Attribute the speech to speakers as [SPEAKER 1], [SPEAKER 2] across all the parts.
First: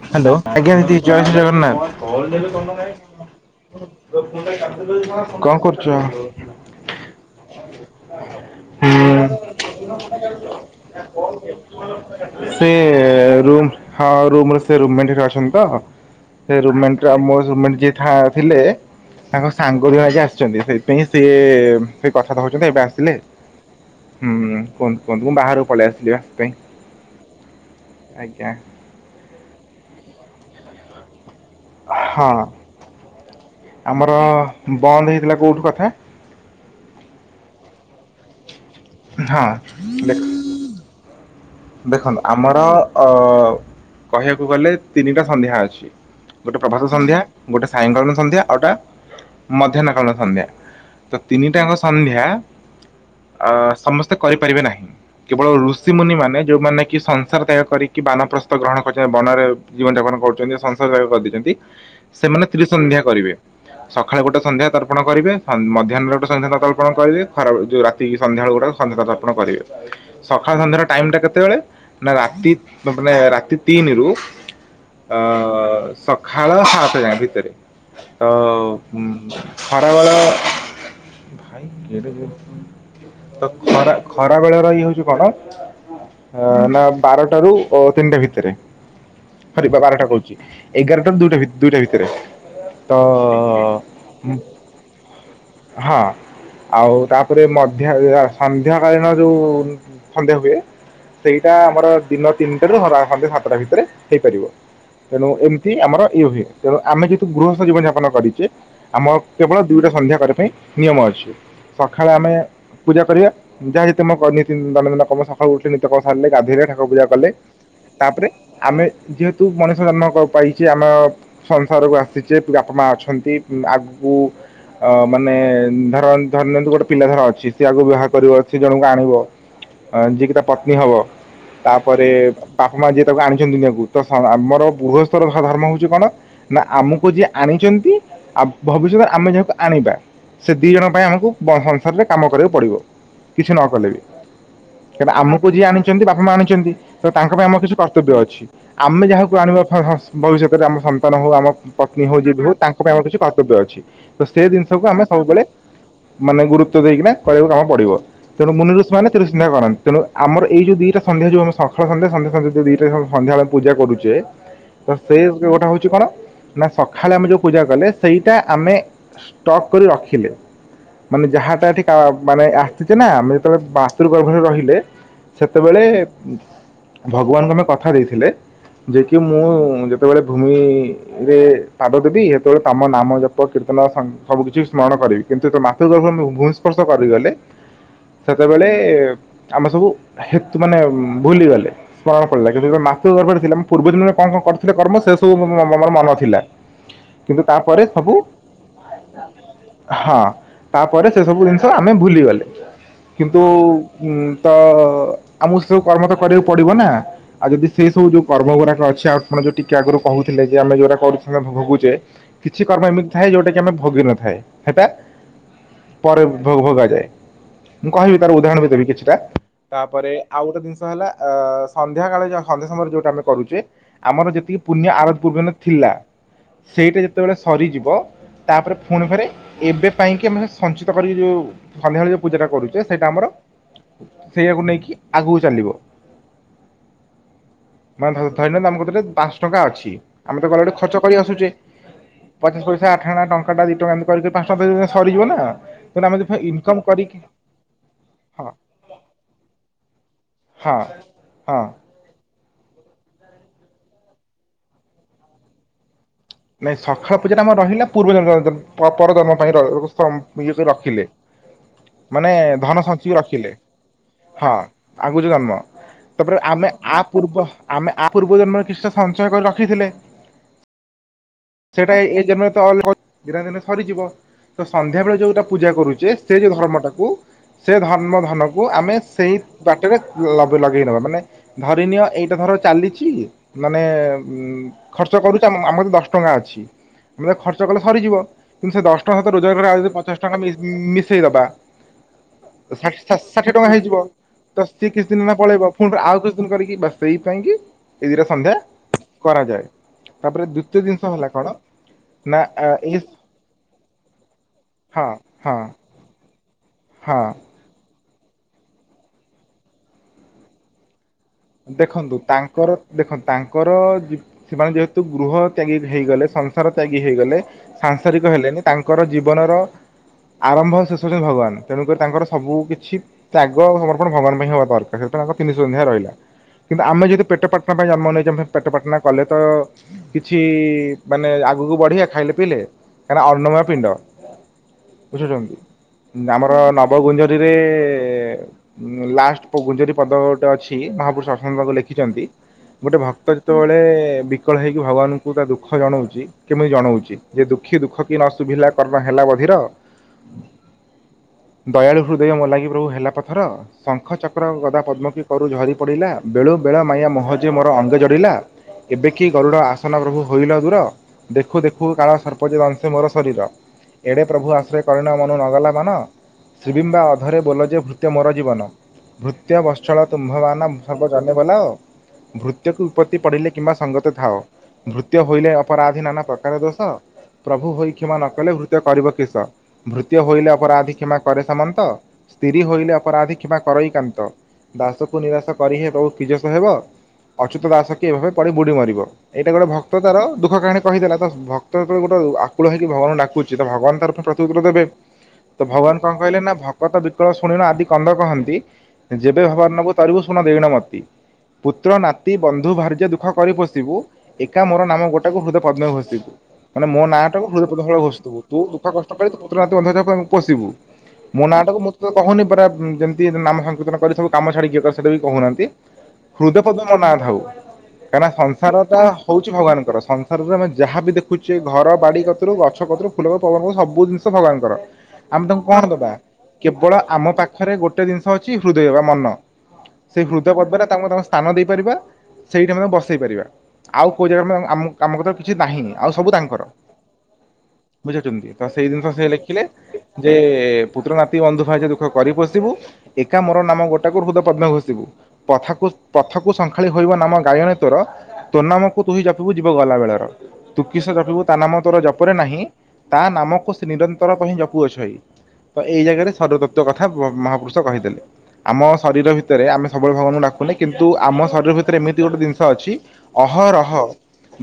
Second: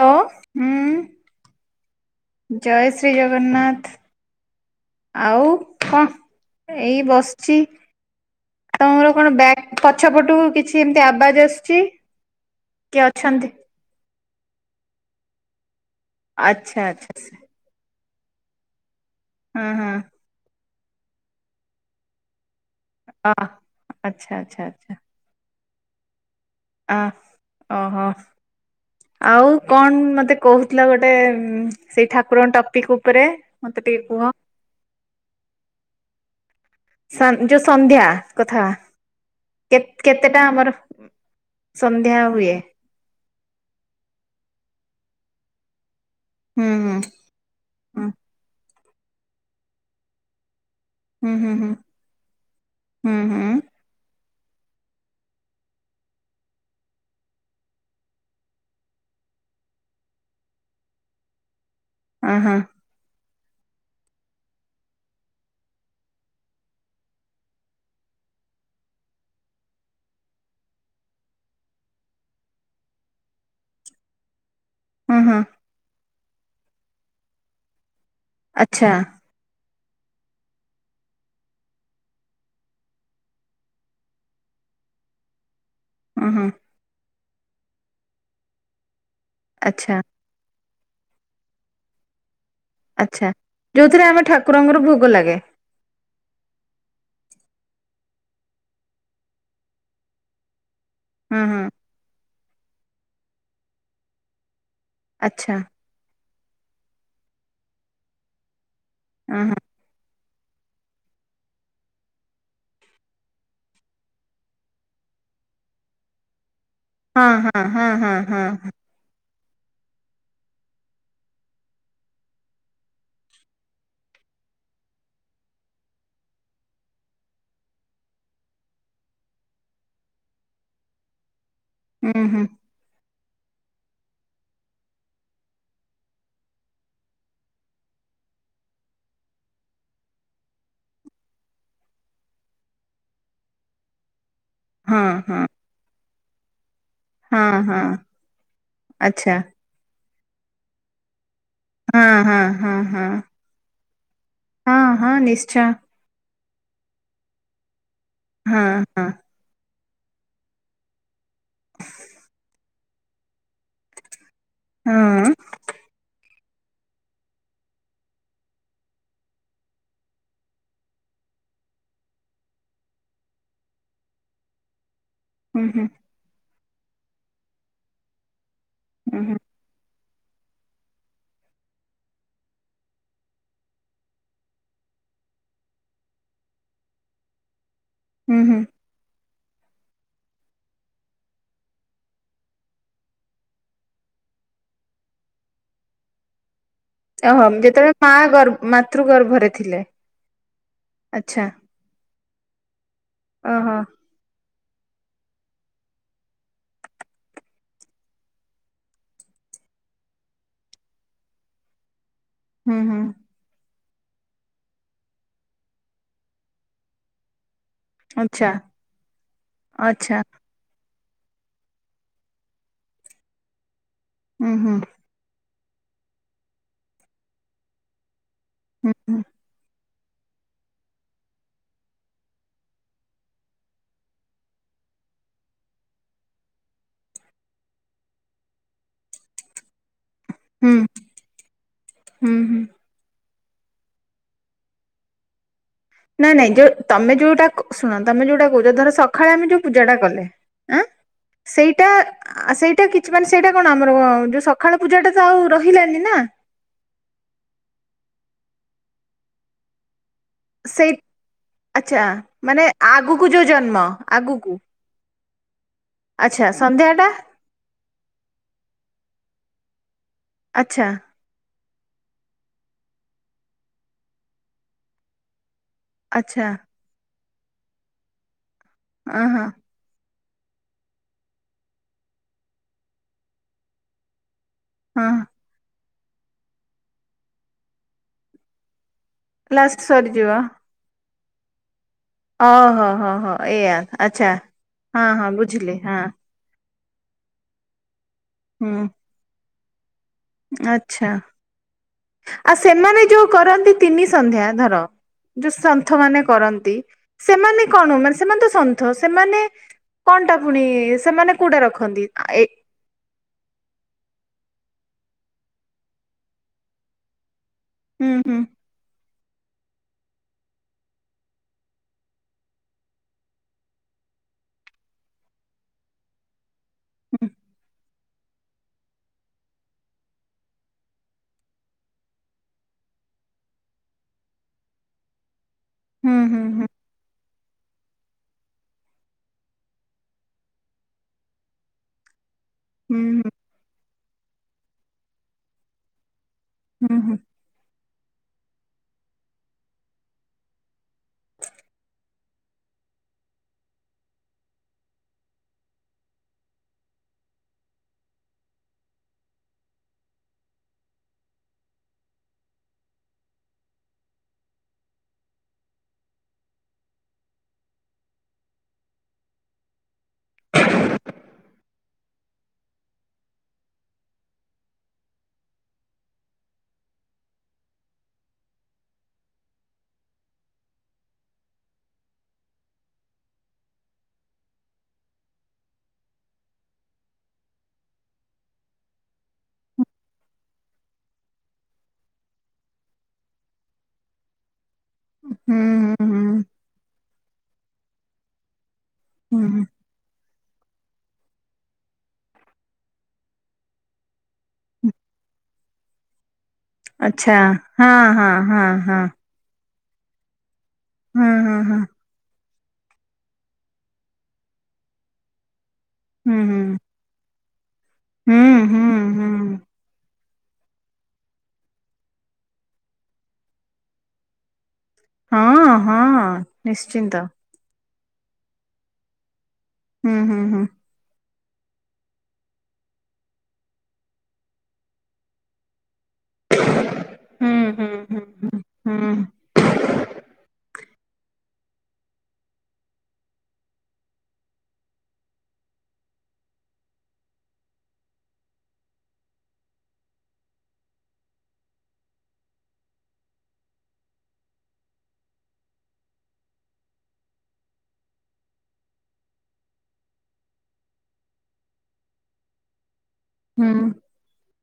[SPEAKER 1] Hello
[SPEAKER 2] hello. ଆଜ୍ଞା ଦିଦି
[SPEAKER 1] ହୁଁ
[SPEAKER 2] ଜୟ ଶ୍ରୀ ଜଗନ୍ନାଥ।
[SPEAKER 1] ଜୟ ଶ୍ରୀ ଜଗନ୍ନାଥ
[SPEAKER 2] କଣ କରୁଛ?
[SPEAKER 1] ଏଇ ବସିଛି।
[SPEAKER 2] ହୁଁ
[SPEAKER 1] ତମର କଣ ବ୍ୟାଗ ପଛ ପଟୁ କିଛି ଏମତି ଆବାଜ ଆସୁଛି।
[SPEAKER 2] ସେ
[SPEAKER 1] କିଏ ଅଛ
[SPEAKER 2] ରୁମ୍ ହଁ ରୁମର ସେ ରୁମ୍ ମେଣ୍ଟରେ ଅଛନ୍ତି ତ। ସେ ରୁମ୍
[SPEAKER 1] ଆଚ୍ଛା
[SPEAKER 2] ମେଣ୍ଟ
[SPEAKER 1] ଆଚ୍ଛା
[SPEAKER 2] ମୋ ରୁମମେଣ୍ଟ ଯିଏ ଥା ଥିଲେ ତାଙ୍କ
[SPEAKER 1] ହଁ
[SPEAKER 2] ସାଙ୍ଗ
[SPEAKER 1] ହଁ
[SPEAKER 2] ଜଣେ ଆଜି ଆସିଛନ୍ତି। ସେଇଥିପାଇଁ ସିଏ ସେ କଥାବାର୍ତ୍ତା ହେଉ ଏବେ ଆସିଲେ।
[SPEAKER 1] ଅ ଆଚ୍ଛା
[SPEAKER 2] ହୁଁ
[SPEAKER 1] ଆଚ୍ଛା
[SPEAKER 2] ହୁଁ
[SPEAKER 1] ଆଚ୍ଛା
[SPEAKER 2] କୁହନ୍ତୁ କୁହନ୍ତୁ ମୁଁ ବାହାରକୁ ପଳେଇ ଆସିଲି ବା। ସେଥିପାଇଁ
[SPEAKER 1] ଅ ଓହୋ
[SPEAKER 2] ଆଜ୍ଞା
[SPEAKER 1] ଆଉ କଣ ମୋତେ କହୁଥିଲା ଗୋଟେ ସେଇ
[SPEAKER 2] ହଁ।
[SPEAKER 1] ଠାକୁରଙ୍କ ଟପିକ ଉପରେ ମୋତେ ଟିକେ
[SPEAKER 2] ଆମର
[SPEAKER 1] କୁହ।
[SPEAKER 2] ବନ୍ଦ ହେଇଥିଲା କୋଉଠୁ କଥା
[SPEAKER 1] ସନ୍ ଯୋଉ ସନ୍ଧ୍ୟା କଥା
[SPEAKER 2] ହଁ
[SPEAKER 1] କେ
[SPEAKER 2] ଦେଖ
[SPEAKER 1] କେତେଟା ଆମର? ସନ୍ଧ୍ୟା
[SPEAKER 2] ଦେଖନ୍ତୁ
[SPEAKER 1] ହୁଏ
[SPEAKER 2] ଆମର ଅ କହିବାକୁ ଗଲେ ତିନିଟା ସନ୍ଧ୍ୟା ଅଛି। ଗୋଟେ
[SPEAKER 1] ହୁଁ
[SPEAKER 2] ପ୍ରଭାତ
[SPEAKER 1] ହୁଁ
[SPEAKER 2] ସନ୍ଧ୍ୟା, ଗୋଟେ ସ୍ୱାୟଂକାଳୀନ ସନ୍ଧ୍ୟା ଆଉ ଗଟା ମଧ୍ୟାହ୍ନ କଳୀନ ସନ୍ଧ୍ୟା। ତ
[SPEAKER 1] ହୁଁ ହୁଁ ହୁଁ
[SPEAKER 2] ତିନିଟାଙ୍କ ସନ୍ଧ୍ୟା
[SPEAKER 1] ହୁଁ ହୁଁ
[SPEAKER 2] ଅ
[SPEAKER 1] ହୁଁ
[SPEAKER 2] ସମ କରିପାରିବେ ନାହିଁ କେବଳ ଋଷିମୁନି ମାନେ ଯୋଉମାନେ କି ସଂସାର ତ୍ୟାଗ କରିକି। ବାନପ୍ରସ୍ତ ଗ୍ରହଣ କରିଚନ୍ତି। ବନରେ ଜୀବନଯାପନ କରୁଚନ୍ତି। ସଂସାର ତ୍ୟାଗ କରିଦେଇଚନ୍ତି।
[SPEAKER 1] ହଁ
[SPEAKER 2] ସେମାନେ
[SPEAKER 1] ହଁ
[SPEAKER 2] ତ୍ରି ସନ୍ଧ୍ୟା କରିବେ। ସକାଳେ ଗୋଟେ ସନ୍ଧ୍ୟା ଦର୍ପଣ କରିବେ। ମଧ୍ୟାହ୍ନରେ ଗୋ ସନ୍ଧ୍ୟା ଦର୍ପଣ କରିବେ। ଖରା ଯୋଉ ରାତି ସନ୍ଧ୍ୟା ସକାଳୁ ଗୋଟାକ ସନ୍ଧ୍ୟା ଦର୍ପଣ କରିବେ। ସକାଳ ସନ୍ଧ୍ୟାର ଟାଇମ୍ ଟା କେ ସେତେବେଳେ ନା ରାତି ମାନେ ରାତି ତିନିରୁ ଅ
[SPEAKER 1] ହଁ ହଁ
[SPEAKER 2] ସକାଳ ହାପ ଯାଏଁ ଭିତରେ ତ
[SPEAKER 1] ଆଚ୍ଛା
[SPEAKER 2] ଉଁ ଖରାବେଳ ଭାଇ [inaudible] ତ ଖରା ଖରା ବେଳର ଇଏ ହୋଉଚି କଣ?
[SPEAKER 1] ଉଁ
[SPEAKER 2] ଅ
[SPEAKER 1] ହୁଁ
[SPEAKER 2] ନା ବାରଟା ରୁ ଓ ତିନିଟା ଭିତରେ ସରି ବା
[SPEAKER 1] ଆଚ୍ଛା
[SPEAKER 2] ବାରଟା କୋହୁଚି। ଏଗାରଟାରୁ ଦୁଇଟା ଭି ଦୁଇଟା ଭିତରେ। ତ
[SPEAKER 1] ଆଚ୍ଛା ଯୋଉଥିରେ ଆମେ ଠାକୁରଙ୍କର ଭୋଗ ଲାଗେ।
[SPEAKER 2] ହଁ ଆଉ ତାପରେ ମଧ୍ୟା ଆ ସନ୍ଧ୍ୟା କାଳୀନ ଯୋଉ ସନ୍ଧ୍ୟା ହୁଏ।
[SPEAKER 1] ହୁଁ
[SPEAKER 2] ସେଇଟା
[SPEAKER 1] ହୁଁ
[SPEAKER 2] ଆମର ଦିନ ତିନିଟାରୁ ହଁ ରା ସନ୍ଧ୍ୟା ସାତଟା ଭିତରେ ହେଇପାରିବ। ତେଣୁ
[SPEAKER 1] ଆଚ୍ଛା
[SPEAKER 2] ଏମିତି ଆମର ଇଏ ହୁଏ। ତେଣୁ ଆମେ ଯେହେତୁ ଗୃହସ୍ଥ ଜୀବନ ଯାପନ କରିଚେ। ଆମର
[SPEAKER 1] ଉଁ
[SPEAKER 2] କେବଳ
[SPEAKER 1] ହୁଁ
[SPEAKER 2] ଦୁଇଟା ସନ୍ଧ୍ୟା କରିବା ପାଇଁ ନିୟମ ଅଛି। ସକାଳେ ଆମେ ପୂଜା କରିବା ଯାହା ଯେତେ [unintelligible] ଦୈନନ୍ଦିନ କମ ସକାଳୁ ଉଠିନି ଦେଖ ସାରିଲେ ଗାଧୋଇଲେ ଠାକୁର ପୂଜା କଲେ।
[SPEAKER 1] ହଁ ହଁ ହଁ
[SPEAKER 2] ତାପରେ
[SPEAKER 1] ହଁ ହଁ
[SPEAKER 2] ଆମେ ଯେହେ ତୁ ମଣିଷ ଜନ୍ମ କ ପାଇଚେ ଆମ ସଂସାରକୁ ଆସିଚେ ବାପା ମା ଅଛନ୍ତି। ଆଗକୁ ଅ ମାନେ ଧର ଧରି ନିଅନ୍ତୁ ଗୋଟେ ପିଲା ଧର ଅଛି। ସିଏ ଆଗକୁ ବିବାହ କରିବ। ସେ ଜଣଙ୍କୁ ଆଣିବ। ଅ ଯିଏ କି ତା ପତ୍ନୀ ହବ, ତାପରେ
[SPEAKER 1] ହୁଁ ହୁଁ
[SPEAKER 2] ବାପା ମା ଯ ତାକୁ ଆଣିଛନ୍ତି ଦୁନିଆକୁ ତ ଆମର ବୃହସ୍ତର ଧର୍ମ ହଉଚି କଣ ନା ଆମକୁ ଯିଏ ଆଣିଚନ୍ତି ଆ ଭବିଷ୍ୟତରେ ଆମେ ଯାହାକୁ ଆଣିବା। ସେ ଦି ଜଣଙ୍କ ପାଇଁ ଆମକୁ ବ ହ ସଂସାରରେ କାମ କରିବାକୁ ପଡିବ କିଛି ନ କଲେ ବି।
[SPEAKER 1] ହଁ ହଁ।
[SPEAKER 2] ଆମେ କେମିତି ବାପା ମା ଆଣିଚନ୍ତି ତ ତାଙ୍କ ପାଇଁ ଆମର
[SPEAKER 1] ହଁ
[SPEAKER 2] କିଛି
[SPEAKER 1] ହଁ
[SPEAKER 2] କର୍ତ୍ତବ୍ୟ ଅଛି। ଆମେ ଯାହାକୁ
[SPEAKER 1] ଆଚ୍ଛା
[SPEAKER 2] ଆଣିବା ଫା ଭବିଷ୍ୟତରେ ଆମ ସନ୍ତାନ ହଉ ଆମ ପତ୍ନୀ
[SPEAKER 1] ହଁ
[SPEAKER 2] ହଉ ଯେ
[SPEAKER 1] ହଁ
[SPEAKER 2] ବି ହଉ
[SPEAKER 1] ହଁ
[SPEAKER 2] ତାଙ୍କ ପାଇଁ
[SPEAKER 1] ହଁ
[SPEAKER 2] ଅବଶ୍ୟ କର୍ତ୍ତବ୍ୟ ଅଛି। ତ ସେ
[SPEAKER 1] ହଁ
[SPEAKER 2] ଜିନିଷକୁ ଆମେ
[SPEAKER 1] ହଁ
[SPEAKER 2] ସବୁବେଳେ
[SPEAKER 1] ନିଶ୍ଚୟ
[SPEAKER 2] ମାନେ ଗୁରୁତ୍ୱ ଦେଇକିନା କରିବାକୁ ଆମକୁ ପଡିବ, ତେଣୁ
[SPEAKER 1] ହଁ
[SPEAKER 2] ମୁନିରୁଷୀ
[SPEAKER 1] ହଁ
[SPEAKER 2] ମାନେ ଚିନ୍ତା କରନ୍ତି ତେଣୁ ଆମର ଏଇ ଯଉ ଦିଟା ସନ୍ଧ୍ୟା ଯଉ ଆମ ସକାଳ ସନ୍ଧ୍ୟା ସନ୍ଧ୍ୟା ସଧ୍ୟା ଦିଟା ସନ୍ଧ୍ୟାବେଳେ ପୂଜା କରଛେ ତ ସେଇ
[SPEAKER 1] ହଁ
[SPEAKER 2] ଗୋଟା ହଉଚି କଣ? ନା ସକାଳେ ଆମେ ଯୋଉ ପୂଜା କଲେ ସେଇଟା ଆମେ ଷ୍ଟକ୍ କରି ରଖିଲେ। ମାନେ ଯାହାଟା ଏଠି କା ମାନେ ଆସିଛେ ନା ଆମେ ଯେତେବେଳୁ [unintelligible] ଗର୍ଭରେ ରହିଲେ।
[SPEAKER 1] ହୁଁ
[SPEAKER 2] ସେତେବେଳେ
[SPEAKER 1] ହୁଁ
[SPEAKER 2] ଉଁ ଭଗବାନଙ୍କୁ ଆମେ କଥା ଦେଇଥିଲେ ଯେ କି
[SPEAKER 1] ହୁଁ ହୁଁ
[SPEAKER 2] ମୁଁ ସେତେବେଳେ ଭୂମି-ଇ-ଇ ରେ ପାଦ ଦେବୀ ସେତେବେଳେ ତମ ନାମ ଜପ କୀର୍ତ୍ତନ ସବ ସବୁ କିିଛି ସ୍ମରଣ କରିବି କିନ୍ତୁ ଏକ ମାତୃ ଗର୍ଭ ଭୂସ୍ପର୍ଶ କରିଗଲେ
[SPEAKER 1] ହୁଁ ହୁଁ
[SPEAKER 2] ସେତେବେଳେ ଆମେ ସବୁ ହେତୁ ମାନେ ଭୁଲି ଗଲେ ସ୍ମରଣ କରିଲେ। କିନ୍ତୁ ଯେତେବେଳେ ମାତୃ ଗର୍ଭରେ ଥିଲା ପୂର୍ବ ଦିନରେ କଣ କଣ କରିଥିଲେ କର୍ମ ସେ ସବୁ ମ-ମ-ମ-ମ ମର ମନ ଥିଲା। କିନ୍ତୁ
[SPEAKER 1] ଓହୋ
[SPEAKER 2] ତାପରେ
[SPEAKER 1] ଯେତେବେଳେ ମା
[SPEAKER 2] ସବୁ
[SPEAKER 1] ଗର୍ -ମାତୃ ଗର୍ଭରେ ଥିଲେ?
[SPEAKER 2] ହଁ ତାପରେ ସେ
[SPEAKER 1] ଆଚ୍ଛା
[SPEAKER 2] ସବୁ ଜିନିଷ ଆମେ ଭୁଲିଗଲେ। କିନ୍ତୁ
[SPEAKER 1] ଓହୋ
[SPEAKER 2] ଉଁ, ତ ଆମକୁ ସେ ସବୁ କର୍ମ ତ କରିବାକୁ ପଡିବ ନା ଆଉ ଯଦି ସେଇ ସବୁ ଯୋଉ କର୍ମ ଗୁଡାକ ଅଛି ଆପଣ ଯୋଉ ଟିକେ ଆଗରୁ କହୁଥିଲେକି ଆମେ ଯଉଟା କରୁଥିଲେ ଭୋଗୁଚେ କିଛି
[SPEAKER 1] ହୁଁ
[SPEAKER 2] କର୍ମ
[SPEAKER 1] ହୁଁ
[SPEAKER 2] ଏମିତି ଥାଏ ଯୋଉଟା କି ଆମେ ଭୋ ଗିନଥାଏ, ସେଟା ପରେ ଭୋ ଭୋଗାଯାଏ। ମୁଁ କହିବି ତାର
[SPEAKER 1] ଆଚ୍ଛା
[SPEAKER 2] ଉଦାହରଣ ବି ଦେବି କିଛିଟା ତାପରେ
[SPEAKER 1] ଆଚ୍ଛା
[SPEAKER 2] ଆଉ ଗୋଟେ ଜିନିଷ ହେଲା ସନ୍ଧ୍ୟା କଳେ ଯ ସନ୍ଧ୍ୟା ସମୟରେ ଯୋଉଟା ଆମେ କରୁଛେ ଆମର
[SPEAKER 1] ହୁଁ
[SPEAKER 2] ଯେତିକି
[SPEAKER 1] ହୁଁ
[SPEAKER 2] ପୁଣ୍ୟ ଆର ପୂର୍ ଥିଲା ସେଇଟା ଯେତେବେଳେ ସରିଯିବ ତାପରେ
[SPEAKER 1] ହୁଁ
[SPEAKER 2] ପୁଣି
[SPEAKER 1] ହୁଁ
[SPEAKER 2] ଫରେ ଏବେ ପାଇଁକି ଆମେ ସଞ୍ଚିତ କରିକି ଯୋଉ ସନ୍ଧ୍ୟାବେଳେ ଯୋଉ ପୂଜାଟା କରୁଛେ ସେଇଟା ଆମର ସେଇଆକୁ ନେଇକି ଆଗକୁ ଚାଲିବ। ମାନେ ଧ-ଧଇନ ଆମ କତିରେ ପାଞ୍ଚଟଙ୍କା ଅଛି। ଆମେ ତ ଗଲାଠୁ
[SPEAKER 1] ହୁଁ
[SPEAKER 2] ଖର୍ଚ୍ଚ କରି ଆସୁଛେ
[SPEAKER 1] ହୁଁ ହୁଁ
[SPEAKER 2] ପଚିଶ ପଇସା ଆଠନା ଟ ଟଙ୍କା ଦିଟଙ୍କା କରି ଏମିତି ପାଞ୍ଚ ଟଙ୍କା ସରିଯିବ ନା। ତେଣୁ ଆମେ
[SPEAKER 1] ନାଇଁ
[SPEAKER 2] ଯଦି
[SPEAKER 1] ନାଇଁ ଯୋଉ
[SPEAKER 2] ଇନକମ୍
[SPEAKER 1] ତମେ
[SPEAKER 2] କରିକି
[SPEAKER 1] ଯୋଉଟା କ ଶୁଣ ତମେ
[SPEAKER 2] ହଁ
[SPEAKER 1] ଯୋଉଟା କହୁଛ ଧର ସକାଳେ ଆମେ ଯୋଉ ପୂଜାଟା କଲେ।
[SPEAKER 2] ହଁ
[SPEAKER 1] ଆଁ
[SPEAKER 2] ହଁ
[SPEAKER 1] ସେଇଟା। ଆଉ ସେଇଟା କିଛି ମାନେ ସେଇଟା କଣ, ଆମର ଯୋଉ ସକାଳ ପୂଜାଟା ତ ଆଉ ରହିଲାନି ନା।
[SPEAKER 2] ନାଇଁ ସକାଳ ପୂଜାଟା ଆମର ରହିଲା ପୂର୍ବ ଜନ୍ମ ପ-ପର ଜନ୍ମ ପାଇଁ ର ସ [unintelligible]
[SPEAKER 1] ସେଇ
[SPEAKER 2] ରଖିଲେ
[SPEAKER 1] ଆଚ୍ଛା
[SPEAKER 2] ମାନେ ଧନ ସଞ୍ଚିକି
[SPEAKER 1] ଆଗକୁ ଯୋଉ
[SPEAKER 2] ରଖିଲେ
[SPEAKER 1] ଜନ୍ମ
[SPEAKER 2] ହଁ
[SPEAKER 1] ଆଗକୁ
[SPEAKER 2] ଆଉ କୁ ଜନ୍ମ ତାପରେ
[SPEAKER 1] ଆଚ୍ଛା
[SPEAKER 2] ଆମେ
[SPEAKER 1] ସନ୍ଧ୍ୟା
[SPEAKER 2] ଆ
[SPEAKER 1] ଟା
[SPEAKER 2] ପୂର୍ବ ଆମେ ଆ ପୂର୍ବ ଜନ୍ମରେ କିଛିଟା ସଞ୍ଚୟ କରି ର ରଖିଥିଲେ
[SPEAKER 1] ଆଚ୍ଛା।
[SPEAKER 2] ସେଇଟା ଏଇ ଏଇ ଜନ୍ମରେ ତ [unintelligible] ଦିନେ ନା ଦିନେ ସରିଯିବ। ତ ସନ୍ଧ୍ୟା ବେଳେ ଯୋଉଟା ପୂଜା କରୁଚେ ସେ
[SPEAKER 1] ଆଚ୍ଛା
[SPEAKER 2] ଯେଉଁ ଧର୍ମଟାକୁ ସେ ଧର୍ମ ଧନକୁ ଆମେ
[SPEAKER 1] ହଁ
[SPEAKER 2] ସେଇ
[SPEAKER 1] ହଁ
[SPEAKER 2] ବାଟରେ ଲଗ ଲଗେଇ ଦବା ମାନେ ଧରିନିଅ ଏଇଟା ଧର ଚାଲିଚି ମାନେ ଉଁ,
[SPEAKER 1] ହଁ
[SPEAKER 2] ଖର୍ଚ୍ଚ କରୁଚ ଆ, ଆମ କତି ଦଶ ଟଙ୍କା ଅଛି। ଆମେ ତାକୁ ଖର୍ଚ୍ଚ କଲେ ସରିଯିବ। କିନ୍ତୁ ସେ ଦଶ ଟଙ୍କା ତ ରୋଜଗାର କଲେ ଆଉ
[SPEAKER 1] ଲାଷ୍ଟ
[SPEAKER 2] ଯଦି ପଚାଶ
[SPEAKER 1] ସରିଯିବ
[SPEAKER 2] ଟଙ୍କା ମି- ମିଶେଇଦବା ତ
[SPEAKER 1] ଓହୋ
[SPEAKER 2] ଷାଠି
[SPEAKER 1] ହୋ
[SPEAKER 2] ଷାଠି
[SPEAKER 1] ହୋ
[SPEAKER 2] -ଷାଠିଏ ଟଙ୍କା
[SPEAKER 1] ଏଇଆ
[SPEAKER 2] ହେଇଯିବ
[SPEAKER 1] ଆଚ୍ଛା
[SPEAKER 2] ତ ସିଏ କିଛି
[SPEAKER 1] ହଁ
[SPEAKER 2] ଦିନ
[SPEAKER 1] ହଁ
[SPEAKER 2] ନେ ପଳେଇବ।
[SPEAKER 1] ବୁଝିଲି
[SPEAKER 2] ପୁଣି ଫେର୍
[SPEAKER 1] ହଁ
[SPEAKER 2] ଆଉ କିଛି ଦିନ କରିକି ବାସ୍ ସେଇ ପାଇଁ କିି ଏ ଦିରେ ସନ୍ଧ୍ୟା
[SPEAKER 1] ହୁଁ
[SPEAKER 2] କରାଯାଏ। ତାପରେ ଦ୍ଵିତୀୟ
[SPEAKER 1] ଆଚ୍ଛା
[SPEAKER 2] ଜିନିଷ ହେଲା କଣ ନା
[SPEAKER 1] ଆଉ
[SPEAKER 2] ଏଇ
[SPEAKER 1] ସେମାନେ ଯୋଉ କରନ୍ତି ତିନି ସନ୍ଧ୍ୟା ଧର
[SPEAKER 2] ହଁ ହଁ
[SPEAKER 1] ଯୋଉ ସନ୍ଥ ମାନେ କରନ୍ତି
[SPEAKER 2] ହଁ
[SPEAKER 1] ସେମାନେ କଣ ମାନେ ସେ ସେମାନେ ତ ସନ୍ଥ ସେମାନେ କଣ ଟା ପୁଣି-ଇ-ଇ-ଇ ସେମାନେ କୋଉଟା ରଖନ୍ତି
[SPEAKER 2] ଦେଖନ୍ତୁ
[SPEAKER 1] ଏ
[SPEAKER 2] ତାଙ୍କର ଦେଖନ୍ତୁ ତାଙ୍କର ଯି ସେମାନେ ଯେହେତୁ ଗୃହ ତ୍ୟାଗି ହେଇଗଲେ। ସଂସାର ତ୍ୟାଗି ହେଇଗଲେ
[SPEAKER 1] ହୁଁ
[SPEAKER 2] ସାଂସାରିକ
[SPEAKER 1] ହୁଁ
[SPEAKER 2] ହେଲେନି ତାଙ୍କର ଜୀବନର ଆରମ୍ଭ ଶେଷ ହଉଛନ୍ତି ଭଗବାନ। ତେଣୁକରି ତାଙ୍କର ସବୁ କିଛି ତ୍ୟାଗ ସମର୍ପଣ ଭଗବାନ ପାଇଁ ହିଁ ହବା ଦର ତା ସହିତ ତାଙ୍କର ତିନି ସନ୍ଧ୍ୟା ରହିଲା। କିନ୍ତୁ ଆମେ ଯଦି
[SPEAKER 1] ହୁଁ।
[SPEAKER 2] ପେଟ ପାଟଣା ପାଇଁ ଜନ୍ମ ନେଇ ଯେ ମୁଁ ପେଟ ପାଟଣା କଲେ ତ କିଛି ମାନେ ଆଗକୁ ବଢିବା ଖାଇଲେ ପିଇଲେ। ନା ଅର୍ଣ୍ଣମା ପିଣ୍ଡ ବୁଝୁଚନ୍ତି
[SPEAKER 1] ହୁଁ
[SPEAKER 2] ଆମର
[SPEAKER 1] ହୁଁ
[SPEAKER 2] ନବଗୁଞ୍ଜ ଲାଞ୍ଜିରେ ଉଁ ଲାଷ୍ଟ ପ ଗୁଞ୍ଜରି ପଦ ଗୋଟେ ଅଛି, ମହାପୁରୁଷଙ୍କ ସ ପାକୁ ଲେଖିଛନ୍ତି ଗୋଟେ
[SPEAKER 1] ହୁଁ
[SPEAKER 2] ଭକ୍ତ ଯେତେବେଳେ ବିକଳ ହେଇକି ଭଗବାନଙ୍କୁ ତା ଦୁଃଖ ଜଣଉଚି କେମିତି
[SPEAKER 1] ହୁଁ ହୁଁ ହୁଁ
[SPEAKER 2] ଜଣଉଚି
[SPEAKER 1] ହୁଁ
[SPEAKER 2] ଯେ ଦୁଃଖ କି ଦୁଃଖ କିଏ ନ ଶୁଭିଲା କର୍ମ ହେଲା ବଧିର।
[SPEAKER 1] [inaudible]
[SPEAKER 2] ଦୟାଳୁ ହୃଦୟ ମଲାଗୀ ପ୍ରଭୁ ହେଲା ପଥର, ଶଙ୍ଖ ଚକ୍ର ଗଦା ପଦ୍ମକୀ କରୁ ଝରି ପଡ଼ିଲା। ବେଳୁ ବେଳ ମାୟା ମହଜ ମୋର ଅଙ୍ଗେ ଜଡ଼ିଲା, ଏବେ କିି ଗରୁଡ଼ ଆସନ ପ୍ରଭୁ ହୋଇଲ ଦୂର ଦେଖୁ ଦେଖୁ କାଳ ସର୍ପୋଚ ଦଂଶେ ମୋର ଶରୀର। ଏଡ଼େ ପ୍ରଭୁ ଆଶ୍ରୟ କରିନ ମନୁ ନଗଲା ମନ ଶ୍ରୀବିମ୍ବା ଅଧରେ ବୋଲ ଯେ ଭୃତ୍ୟ ମୋର ଜୀବ, ନ ଭୃତ୍ୟ ବଚଳ ତୁମ୍ଭବାନ ସର୍ବ ଜନେ ବଲ ଭୃତ୍ୟକୁ ଉତ୍ପତ୍ତି ପଢ଼ିଲେ କିମ୍ବା ସଙ୍ଗତ ଥାଅ। ଭୃତ୍ୟ ହଇଲେ ଅପରାଧୀ ନାନା ପ୍ରକାର ଦୋଷ। ପ୍ରଭୁ ହୋଇ କ୍ଷମା ନ କଲେ ଭୃତ୍ୟ କରିବ କେଶ, ଭୃତ୍ୟ ହୋଇଲେ ଅପରାଧୀ କ୍ଷମା କରେ ସାମନ୍ତ ସ୍ଥିରି ହୋଇଲେ ଅପରାଧୀ କିମ୍ବା କରୋଇ କାନ୍ତ ଦାସକୁ ନିରାଶ କରିହେ ପ୍ରଭୁ କିଜେ ସ ହେବ ଅଚ୍ୟୁତ ଦାସ କି ଏ ଭବେ ପଡି ବୁଡି ମରିବ, ଏଇଟା ଗୋଟେ ଭକ୍ତ ତାର ଦୁଃଖ କହାଣୀ କହିଦେଲା ତ ଭକ୍ତ ଉପରେ ଗୋଟେ ଆକୁଳ ହେଇକି ଭଗବାନଙ୍କୁ ଡ଼ାକୁଛି ତ ଭଗବାନ ତାର ପ୍ରତିତ୍ତର ଦେବେ, ତ ଭଗବାନ
[SPEAKER 1] ହୁଁ
[SPEAKER 2] କଣ
[SPEAKER 1] ହୁଁ।
[SPEAKER 2] କହିଲେ ନା ଭ ତ ବିକଳ ଶୁଣି ନ ଆଦି କନ୍ଦ କହନ୍ତି, ଯେବେ
[SPEAKER 1] ହୁଁ ହୁଁ
[SPEAKER 2] ଭବାନ ନବ ତରିବୁ ଶୁଣ ଦେଇଣ ନାତି ପୁତ୍ର ନାତି ବନ୍ଧୁ ଭାରୁଯ୍ୟ ଦୁଃଖ କରି ପୋଷିବୁ, ଏକା ମୋର ନାମ ଗୋଟାକୁ ହୃଦ ପଦ୍ମ ଘୋଷିବୁ। ମାନ ମୋ ନାଁ
[SPEAKER 1] ଆଚ୍ଛା
[SPEAKER 2] ଟାକୁ
[SPEAKER 1] ହଁ
[SPEAKER 2] ହୃଦୟଥେଳେ
[SPEAKER 1] ହଁ
[SPEAKER 2] ଘଷିଥିବୁ ତୁ
[SPEAKER 1] ହଁ
[SPEAKER 2] ଦୁଖ
[SPEAKER 1] ହଁ
[SPEAKER 2] କଷ୍ଟ କରିଚୁ, ତୋ ଥରେ ତୁ ଅନ୍ଧକାରରେ ପଶିବୁ,
[SPEAKER 1] ହଁ
[SPEAKER 2] ମୋ
[SPEAKER 1] ହଁ ହଁ।
[SPEAKER 2] ନାଁଟକୁ ମୁଁ ତ କହନି ପରା ଯେମିତି ନାମ ସଂକୀର୍ତନ କରିଥାଉ, କାମ ଛାଡିକି ଏ ସେଟା ବି କହୁନାହାନ୍ତି,
[SPEAKER 1] ହୁଁ ହୁଁ
[SPEAKER 2] ହୃଦୟ ପଦ୍ମେ ମୋ ନାଁ ଥାଉ। କାହିଁକନା
[SPEAKER 1] ହୁଁ
[SPEAKER 2] ସଂସାର
[SPEAKER 1] ହୁଁ
[SPEAKER 2] ଟା ହଉଚି
[SPEAKER 1] ହୁଁ
[SPEAKER 2] ଭଗବାନଙ୍କର। ଶରୀରେ ଆମେ ଯାହାବି ଦେଖୁଚେ ଘର ବାଡ଼ି କତରୁ ଗଛ କତରୁ ଫୁଲ କ ପବନ କରୁ ସବୁ ଜିନିଷ ଭଗବାନଙ୍କର। ଆମେ ତାଙ୍କୁ
[SPEAKER 1] ହଁ
[SPEAKER 2] କଣ
[SPEAKER 1] ହଁ
[SPEAKER 2] ଦବା କେବଳ
[SPEAKER 1] ନିଶ୍ଚିନ୍ତ।
[SPEAKER 2] ଆମ ପାଖରେ ଗୋଟେ ଟେ ଜିନିଷ ଅଛି ହୃଦୟ ବା ମନ,
[SPEAKER 1] ହୁଁ
[SPEAKER 2] ସେଇ
[SPEAKER 1] ହୁଁ
[SPEAKER 2] ହୃଦ
[SPEAKER 1] ହୁଁ
[SPEAKER 2] ପଦ୍ମରେ ତାଙ୍କର ତାଙ୍କ ସ୍ଥାନ ଦେଇପାରିବା ସେଇଠି ମଧ୍ୟ ବସେଇ ପାରିବା, ଆଉ କୋଉ ଜାଗା ଆମାକୁ କାମ କତା କିଛି ନାହିଁ। ଆଉ ସବୁ ତାଙ୍କର।
[SPEAKER 1] ହୁଁ ହୁଁ ହୁଁ
[SPEAKER 2] ବୁଝପାରୁଛନ୍ତି ତ ସେଇ
[SPEAKER 1] ହୁଁ
[SPEAKER 2] ଜିନିଷ
[SPEAKER 1] ହୁଁ।
[SPEAKER 2] ସେ ଲେଖିଲେ ଯେ ପୁତ୍ର ନାତି ବନ୍ଧୁ ଭାଇଜ ଦୁଃଖ କରି ପସିବୁ, ଏକା ମୋର ନାମ ଗୋଟାକୁୁ ହୃଦ ପଦ୍ମ ଘୋଷିବୁ। ପଥକୁ ପଥକୁ ସଂଙ୍ଖାଳି ହୋଇବ ନାମ ଗାୟଣେ ତୋର, ତୋ ନାମକୁ ତୁହି ଜପୁ କୁ ଯିବ ଗଲା ବେଳର, ତୁକିସ ଜପିବୁ ତା ନାମ ତୋର ଜପରେ ନାହିଁ ତା ନାମକୁ ସେ ନିରନ୍ତର ପାଇଁ ଜପୁଅଛଇ। ତ ଏଇ ଜାଗାରେ ଶରୀର ତତ୍ଵ କଥା ମହା ମହାପୁରୁଷ କହିଦେଲେ, ଆମ ଶରୀର ଭିତ୍ ତରେ ଆମେ ସବୁବେଳେ ଭଗବାନଙ୍କୁ ଡାକୁନି କିନ୍ତୁ ଆମ ଶରୀର ଭିତରେ ଏମିତି ଗୋଟେ ଜିନିଷ ଅଛି
[SPEAKER 1] ହୁଁ
[SPEAKER 2] ଅହରହ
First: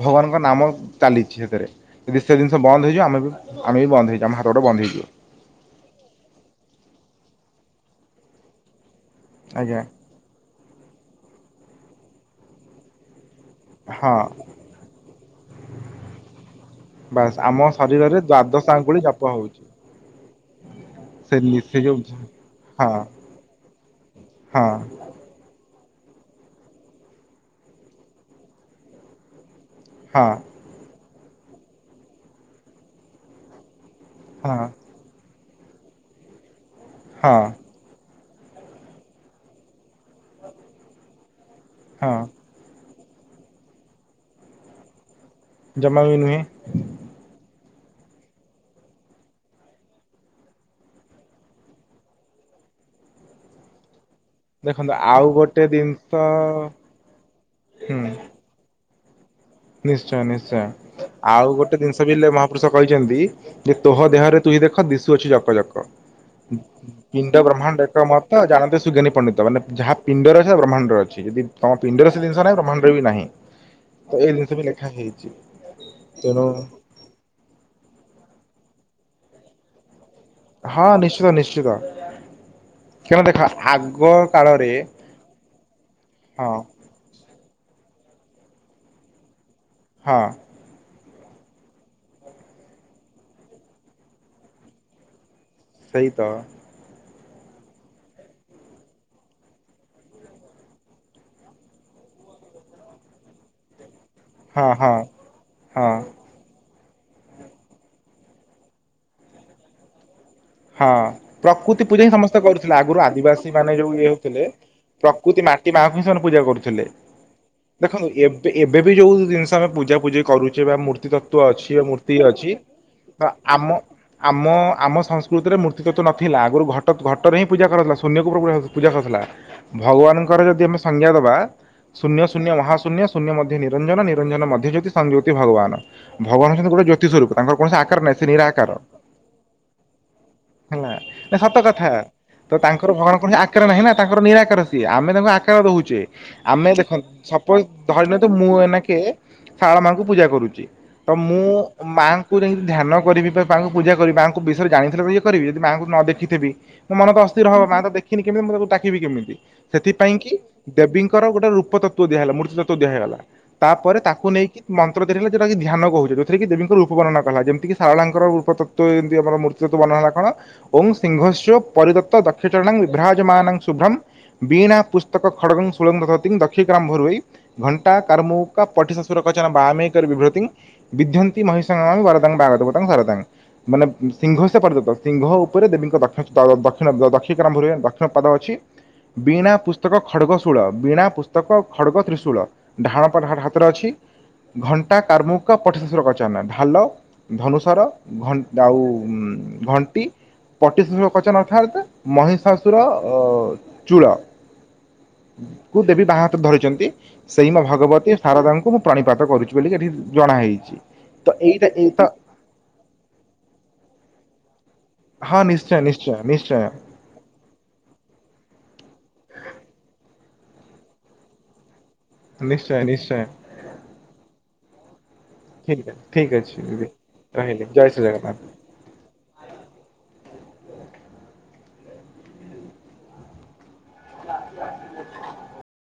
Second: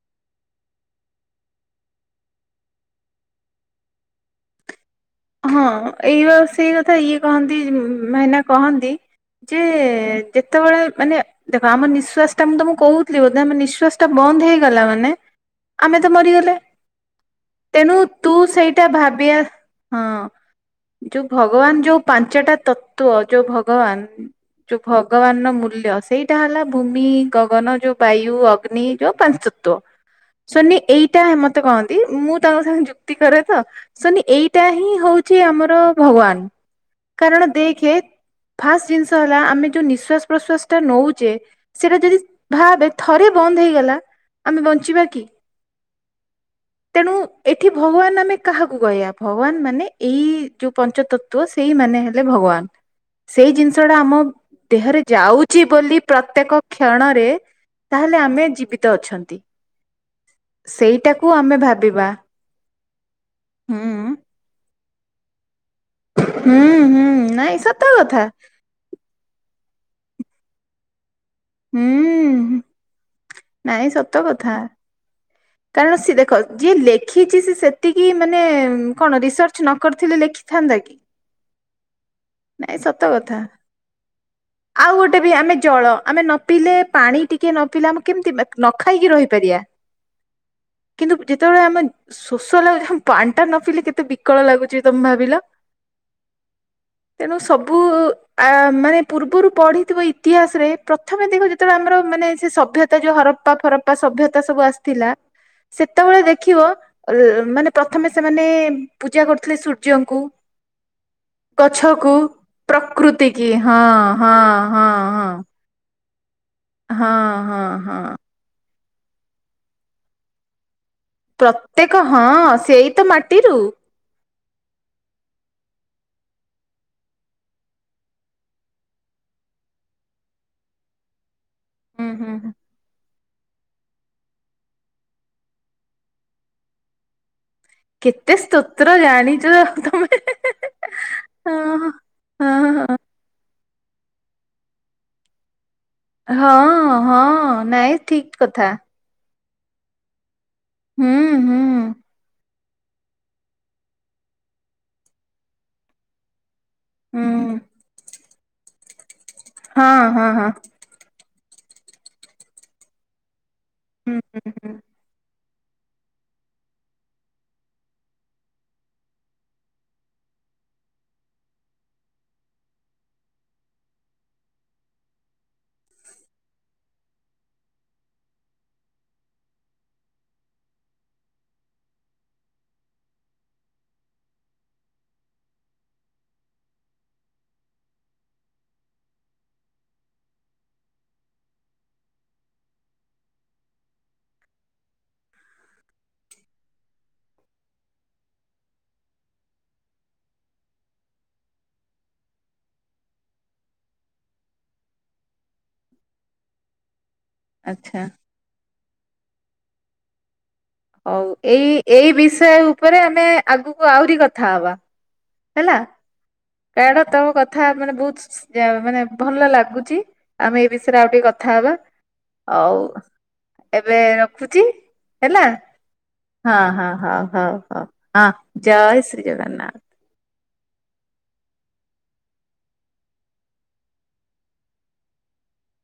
[SPEAKER 2] ଭଗବାନ ତାଙ୍କ ନାମ ଚାଲିଚି ସେଥିରେ, ଯଦି ସେ ଜିନିଷ ବନ୍ଦ ହେଇଯିବ ଆମେ ବି ଆମେ ବି ବନ୍ଦ ହେଇଯୁ ଆମ ହାତ ଗୋଡ଼େ ବନ୍ଦ ହେଇଯିବ।
[SPEAKER 1] ହଁ ଏଇ ସେଇ କଥା ଇଏ କହନ୍ତି ଭାଇନା କହନ୍ତି। ଯେ
[SPEAKER 2] ଆଜ୍ଞା
[SPEAKER 1] ଯେତେବେଳେ ମାନେ ଦେଖ ଆମ ନିଶ୍ଵାସ ଟା ମୁଁ ତମକୁ କହୁଥିଲି ବୋଧ। ଆମ ନିଃଶ୍ଵାସ ଟା
[SPEAKER 2] ହଁ
[SPEAKER 1] ବନ୍ଦ ହେଇଗଲା ମାନେ ଆମେ ତ ମରିଗଲେ।
[SPEAKER 2] ବାସ୍ ଆମ
[SPEAKER 1] ତେଣୁ
[SPEAKER 2] ଶରୀରରେ
[SPEAKER 1] ତୁ
[SPEAKER 2] ଦ୍ଵାଦଶ
[SPEAKER 1] ସେଇଟା
[SPEAKER 2] ଆଙ୍ଗୁଳି ଜପ
[SPEAKER 1] ଭାବିବା
[SPEAKER 2] ହଉଛି।
[SPEAKER 1] ହଁ। ଯୋଉ
[SPEAKER 2] ସେ ନି ସେ
[SPEAKER 1] ଭଗବାନ ଯୋଉ ପାଞ୍ଚଟା
[SPEAKER 2] ହଁ
[SPEAKER 1] ତତ୍ଵ ଯୋଉ ଭଗବାନ
[SPEAKER 2] ହଁ
[SPEAKER 1] ଯୋଉ ଭଗବାନ ମୂଲ୍ୟ ସେଇଟା ହେଲା ଭୂମି, ଗଗନ ଯୋଉ ବାୟୁ, ଅଗ୍ନି ଯୋଉ ପାଞ୍ଚ ତତ୍ୱ
[SPEAKER 2] ହଁ
[SPEAKER 1] ସୁନି ଏଇଟା ମତେ କହନ୍ତି। ମୁଁ ତାଙ୍କ ସାଙ୍ଗେ ଯୁକ୍ତି କରେ ତ ସୁନ ତ୍ୟା
[SPEAKER 2] ହଁ
[SPEAKER 1] ହିଁ ହୋଉଚି ଆମର ଭଗବାନ
[SPEAKER 2] ହଁ
[SPEAKER 1] କାରଣ ଦେଖେ ଫାଷ୍ଟ ଜିନିଷ ହେଲା ଆମେ ଯୋଉ ନିଶ୍ଵାସ ପ୍ରଶ୍ଵାସ ଟା ନେଉଛେ ସେଟା
[SPEAKER 2] ହଁ
[SPEAKER 1] ଯଦି ଭାବେ ଥରେ ବନ୍ଦ ହେଇଗଲା ଆମେ ବଞ୍ଚିବା କି?
[SPEAKER 2] ଜମା ବି ନୁହେଁ।
[SPEAKER 1] ତେଣୁ ଏଠି ଭଗବାନ ଆମେ କାହାକୁ କହିବା। ଭଗବାନ ମାନେ ଏଇ ଯୋଉ ପଞ୍ଚ ତତ୍ଵ ସେଇ ମାନେ ହେଲେ ଭଗବାନ। ସେଇ ଜିନିଷଟା ଆମ
[SPEAKER 2] ଦେଖନ୍ତୁ
[SPEAKER 1] ଦେହରେ
[SPEAKER 2] ଆଉ
[SPEAKER 1] ଯାଉଛି
[SPEAKER 2] ଗୋଟେ
[SPEAKER 1] ବୋଲି
[SPEAKER 2] ଜିନିଷ
[SPEAKER 1] ପ୍ରତ୍ୟେକ କ୍ଷଣରେ
[SPEAKER 2] ହୁଁ
[SPEAKER 1] ତାହେଲେ ଆମେ ଯିବିତ ତ ଅଛନ୍ତି।
[SPEAKER 2] ନିଶ୍ଚୟ ନିଶ୍ଚୟ
[SPEAKER 1] ସେଇଟାକୁ
[SPEAKER 2] ଆଉ
[SPEAKER 1] ଆମେ
[SPEAKER 2] ଗୋଟେ ଜିନିଷ
[SPEAKER 1] ଭାବିବା
[SPEAKER 2] ବି ହେଲେ ମହାପୁରୁଷ କହିଛନ୍ତି ଯେ
[SPEAKER 1] ହୁଁ
[SPEAKER 2] ତୋହ ଦେହରେ ତୁହି ଦେଖ ଦିଶୁଅଛି ଜପ ଜାକ
[SPEAKER 1] ହୁଁ ହୁଁ
[SPEAKER 2] ପିଣ୍ଡ
[SPEAKER 1] ନାଇଁ ସତ
[SPEAKER 2] ବ୍ରହ୍ମାଣ୍ଡ ଏକ
[SPEAKER 1] କଥା।
[SPEAKER 2] ମତ ଜାଣନ୍ତି ସୁଗନୀ ପଣ୍ଡିତ ମାନେ ଯାହା ପିଣ୍ଡରେ ଅସେ ବ୍ରହ୍ମାଣ୍ଡରେ ଅଛି ଯଦି ତମ
[SPEAKER 1] ହୁଁ
[SPEAKER 2] ପିଣ୍ଡରେ ସେ ଜିନିଷ ନାହିଁ ବ୍ରହ୍ମାଣ୍ଡରେ ବି ନାହିଁ।
[SPEAKER 1] ନାଇଁ ସତ କଥା।
[SPEAKER 2] କିନ୍ତୁ ଲେଖା ହେଇଛି
[SPEAKER 1] କାରଣ ସିଏ ଦେଖ
[SPEAKER 2] ତେଣୁ
[SPEAKER 1] ଯିଏ ଲେଖିଛି ସ ସେତିକି ମାନେ କଣ ରିସର୍ଚ ନ କରି ଥିଲେ ଲେଖିଥାନ୍ତା
[SPEAKER 2] ହଁ
[SPEAKER 1] କି?
[SPEAKER 2] ନିଶ୍ଚିତ ନିଶ୍ଚିତ
[SPEAKER 1] ନାଇଁ ସତ
[SPEAKER 2] କାରଣ ଦେଖ
[SPEAKER 1] କଥା
[SPEAKER 2] ଆଗ କାଳରେ
[SPEAKER 1] ଆଉ ଗୋଟେ ବି ଆମେ ଜଳ ଆମେ ନ
[SPEAKER 2] ହଁ
[SPEAKER 1] ପିଇଲେ ପାଣି ଟିକେ କିଏ ନ ପିଲା ଆମ କେମିତି ନ ଖାଇକି ରହିପାରିବା।
[SPEAKER 2] ହଁ।
[SPEAKER 1] କିନ୍ତୁ ଯେତେବେଳେ ଆମ ଶୋଷ ଲାଗୁ ପାନିଣ୍ଟା ନ ପିି କେତେ ବିକଳ ଲାଗୁଛି ତମେ ଭାବିଲ।
[SPEAKER 2] ସେଇତ
[SPEAKER 1] ତେଣୁ ସବୁ ଆ ମାନେ ପୂର୍ବରୁ ପଢିଥିବ ଇତିହାସରେ ପ୍ରଥମେ ଦେଖ ଯେତେବେଳେ ଆମର ମାନେ ସେ ସଭ୍ୟତା ଯୋଉ ହରପା ଫରପପା ସଭ୍ୟତା ସବୁ
[SPEAKER 2] ହଁ ହଁ
[SPEAKER 1] ଆସିଥିଲା
[SPEAKER 2] ହଁ
[SPEAKER 1] ସେତେବେଳେ ଦେଖିବ। କଣ ମାନେ ପ୍ରଥମେ ସେମାନେ ପୂଜା କରୁଥିଲେ ସୂର୍ଯ୍ୟଙ୍କୁ।
[SPEAKER 2] ହଁ ପ୍ରକୃତି ପୂଜା
[SPEAKER 1] ଗଛକୁ
[SPEAKER 2] ହିଁ ସମସ୍ତେ କରୁଥିଲେ ଆଗରୁ
[SPEAKER 1] ପ୍ରକୃତି କି
[SPEAKER 2] ଆଦିବାସୀ ମାନେ
[SPEAKER 1] ହଁ
[SPEAKER 2] ଯୋଉ ଇଏ
[SPEAKER 1] ହଁ
[SPEAKER 2] ହଉଥିଲେ
[SPEAKER 1] ହଁ ହଁ।
[SPEAKER 2] ପ୍ରକୃତି ମାଟି ମାଆକୁ ହିଁ ସେମାନେ ପୂଜା କରୁଥିଲେ।
[SPEAKER 1] ହଁ ହଁ ହଁ
[SPEAKER 2] ଦେଖନ୍ତୁ ଏବେ ବି ଯୋଉ ଜିନିଷ ଆମେ ପୂଜା ପୂଜି କରୁଛେ ବା ମୂର୍ତ୍ତି- ତତ୍ତ୍ୱ ଅଛି।
[SPEAKER 1] ପ୍ରତ୍ୟେକ
[SPEAKER 2] ମୂର୍ତ୍ତି
[SPEAKER 1] ହଁ
[SPEAKER 2] ଅଛି।
[SPEAKER 1] ସେଇ
[SPEAKER 2] ତ
[SPEAKER 1] ମାଟିରୁ
[SPEAKER 2] ଆମ ଆମ ଆମ ସଂସ୍କୃତି- ମୂର୍ତ୍ତିରେ ମୂର୍ତ୍ତି ତ ନଥିଲା। ଆଗରୁ ଘଟ ଘଟରେ ହିଁ ପୂଜାକାରା ଯାଉଥିଲା। ଶୂନ୍ୟ କୁ ପୂଜା କରାଯାଉଥିଲା। ଭଗବାନଙ୍କ- ଥରେ ଯଦି ଆମେ ସନ୍ଧ୍ୟା ଦେବା,
[SPEAKER 1] ହୁଁ
[SPEAKER 2] ଶୂନ୍ୟ,
[SPEAKER 1] ହୁଁ
[SPEAKER 2] ଶୂନ୍ୟ,
[SPEAKER 1] ହୁଁ।
[SPEAKER 2] ମହାଶୂନ୍ୟ। ଶୂନ୍ୟ ମଧ୍ୟ ନିରଞ୍ଜନ। ନିରଞ୍ଜନ ମଧ୍ୟ ଜ୍ୟୋତି। ସଂଜ୍ୟୋତି ଭଗବାନ। ଭଗବାନ ହଉଛନ୍ତି ଗୋଟେ ଜ୍ୟୋତି ସୁରୂପ। ତାଙ୍କର କୌଣସି ଆକାର ନାହିଁ ସେ
[SPEAKER 1] କେତେ
[SPEAKER 2] ନିରାକାର।
[SPEAKER 1] ସ୍ତୋତ୍ର ଜାଣିଛ ତମେ
[SPEAKER 2] ହେଲା ନା ସତ କଥା।
[SPEAKER 1] ହଁ।
[SPEAKER 2] ତ
[SPEAKER 1] ହଁ
[SPEAKER 2] ତାଙ୍କର
[SPEAKER 1] ହଁ
[SPEAKER 2] ଭଗବାନଙ୍କ ଆ - ଆକାର ନାହିଁ ନା ତାଙ୍କର ନିରାକାରର ସିଏ। ଆମେ ତାଙ୍କୁ ଆକାର ଦଉଛୁ। ଯେ ଆମେ
[SPEAKER 1] ହଁ
[SPEAKER 2] ଦେଖନ୍ତୁ।
[SPEAKER 1] ହଁ
[SPEAKER 2] ସପୋଜ
[SPEAKER 1] ନାଇଁ
[SPEAKER 2] ଧରି ନିଅନ୍ତୁ
[SPEAKER 1] ଠିକ
[SPEAKER 2] ମୁଁ
[SPEAKER 1] କଥା
[SPEAKER 2] ଏନାକେ- ଶାଳ ମାଙ୍କୁ ପୂଜା କରୁଛି। ତ
[SPEAKER 1] ହୁଁ
[SPEAKER 2] ମୁଁ
[SPEAKER 1] ହୁଁ।
[SPEAKER 2] ମାଙ୍କୁ ଯାଇ - ଧ୍ୟାନ କରିବି ବାପାଙ୍କୁ ପୂଜା କରିବି। ମାଙ୍କ ବିଷୟ ଜାଣିଥଥିଲେ ଇଏ କରିବି। ଯଦି ମାଆଙ୍କୁ ନ ଦେଖିଥିବି। ମୋ ମନ ତ
[SPEAKER 1] ହୁଁ
[SPEAKER 2] ଅସ୍ଥିର ହବ ମା ତ ଦେଖିନି କେମିତି? ମୁଁ ତାକୁ ଡାକିବି କେମିତି?
[SPEAKER 1] ହଁ
[SPEAKER 2] ସେଥିପାଇଁ
[SPEAKER 1] ହଁ
[SPEAKER 2] କି
[SPEAKER 1] ହଁ
[SPEAKER 2] ଦେବୀ ଗୋଟେ ରୂପ ତତ୍ତ୍ୱ ଦିଆ ହେଲା। ମୃତ ତତ୍ଵ ଦିଆ ହେଇଗଲା। ତା ପରେରେ
[SPEAKER 1] ହୁଁ
[SPEAKER 2] ତାକୁ
[SPEAKER 1] ହୁଁ
[SPEAKER 2] ନେଇକି
[SPEAKER 1] ହୁଁ
[SPEAKER 2] ମନ୍ତ୍ର ତିଆରି ହେଲା। ଯୋକ ଧ୍ୟାନ କହୁଛେ। ଯେଉଥିରେ କି ଦେବୀଙ୍କ ରୂପ ବର୍ଣନା କଲା। ଯେମିତିି ସାରଳାଙ୍କର ରୂପତତ୍ଵ ଯେମତି ଆମର ମୂ - ବର୍ଣ୍ଣନା କଣ ଓଂ ସିଂହସ୍ୟ ପରିଦତ ଦକ୍ଷିଚଣଂ ବିଭ୍ରଜମାନାଂ ଶୁଭ୍ରଂ। ବୀଣା ପୁସ୍ତକ ଖଡ଼ଗଙ୍ଗ ସୁଳଙ୍ଗତି ଦକ୍ଷି ଗ୍ରାମ ଭୁରୁଇ ଘଣ୍ଟା କର୍ମୁକ ପଠିଶାଶୁର। ବଚନ ବାମେକର ବିଭୃତି ବିଦନ୍ତିୀ ମହିଷାଙ୍ଗ ବରଦଙ୍ଗଦଙ୍ଗରଦଙ୍ଗ। ମାନେ ସିଂହସ୍ୟ ପରିଦୂତମ୍ ସିଂହ ଉପରେ ଦେବୀଙ୍କ ଦକ୍ଷିଣ ଦକ୍ଷିଣ ଦକ୍ଷିମ୍ଭ ହଏ ଦକ୍ଷିଣ ପାଦ ଅଛି। ବିଣା ପୁସ୍ତକ ଖଡ଼୍ଗ ଶୂଳ ବିଣା ପୁସ୍ତକ ଖଡ଼ଗ ତ୍ରିଶୂଳ ଡାହାଣ ହାତରେ ଅଛି। ଘଣ୍ଟା କାରମୁକ ପଠଶଶର କଚନା ଢାଲ ଧନୁଷର ଘ ଆଉ- ଉଁ ଘଣ୍ଟି। ପଟିଶ୍ୱଶୁର କଚନ ଅର୍ଥାତ୍ ମହି ଶାଶୁର ଅ ଚୂଳ କୁ ଦେବୀ ବାହା ହାତ ଧରିଛନ୍ତି। ସେଇ ମୋ
[SPEAKER 1] ଆଚ୍ଛା।
[SPEAKER 2] ଭଗବତୀ ଶାରଦାଙ୍କୁ ମୁଁ ପ୍ରାଣିପାତ କରୁଛି ବୋଲି ଏଠି ଜଣାହେଇଛି।
[SPEAKER 1] ହଉ ଏଇ ଏଇ ବିଷୟ ଉପରେ ଆମେ ଆଗକୁ ଆହୁରି କଥା ହବା।
[SPEAKER 2] ହଁ ନିଶ୍ଚୟ ନିଶ୍ଚୟ ନି
[SPEAKER 1] କାଣ ତୋ କଥା ମାନେ ବହୁତ ମାନେ ଭଲ ଲାଗୁଛି। ଆମେ ଏଇ ବିଷୟରେ ଆଉ ଟିକେ କଥା ହବା ଆଉ
[SPEAKER 2] ନିଶ୍ଚୟ ନିଶ୍ଚୟ
[SPEAKER 1] ଏବେ ରଖୁଛି। ହେଲା
[SPEAKER 2] ଠିକ ଅଛି ଠିକ
[SPEAKER 1] ହଁ
[SPEAKER 2] ଅଛି
[SPEAKER 1] ହଁ
[SPEAKER 2] ଦିଦି
[SPEAKER 1] ହଁ ହଁ
[SPEAKER 2] ରହିଲି
[SPEAKER 1] ହଁ
[SPEAKER 2] ଜୟ ଶ୍ରୀ
[SPEAKER 1] ହ
[SPEAKER 2] ଜଗନ୍ନାଥ।
[SPEAKER 1] ଜୟ ଶ୍ରୀ ଜଗନ୍ନାଥ।
[SPEAKER 2] [unintelligible]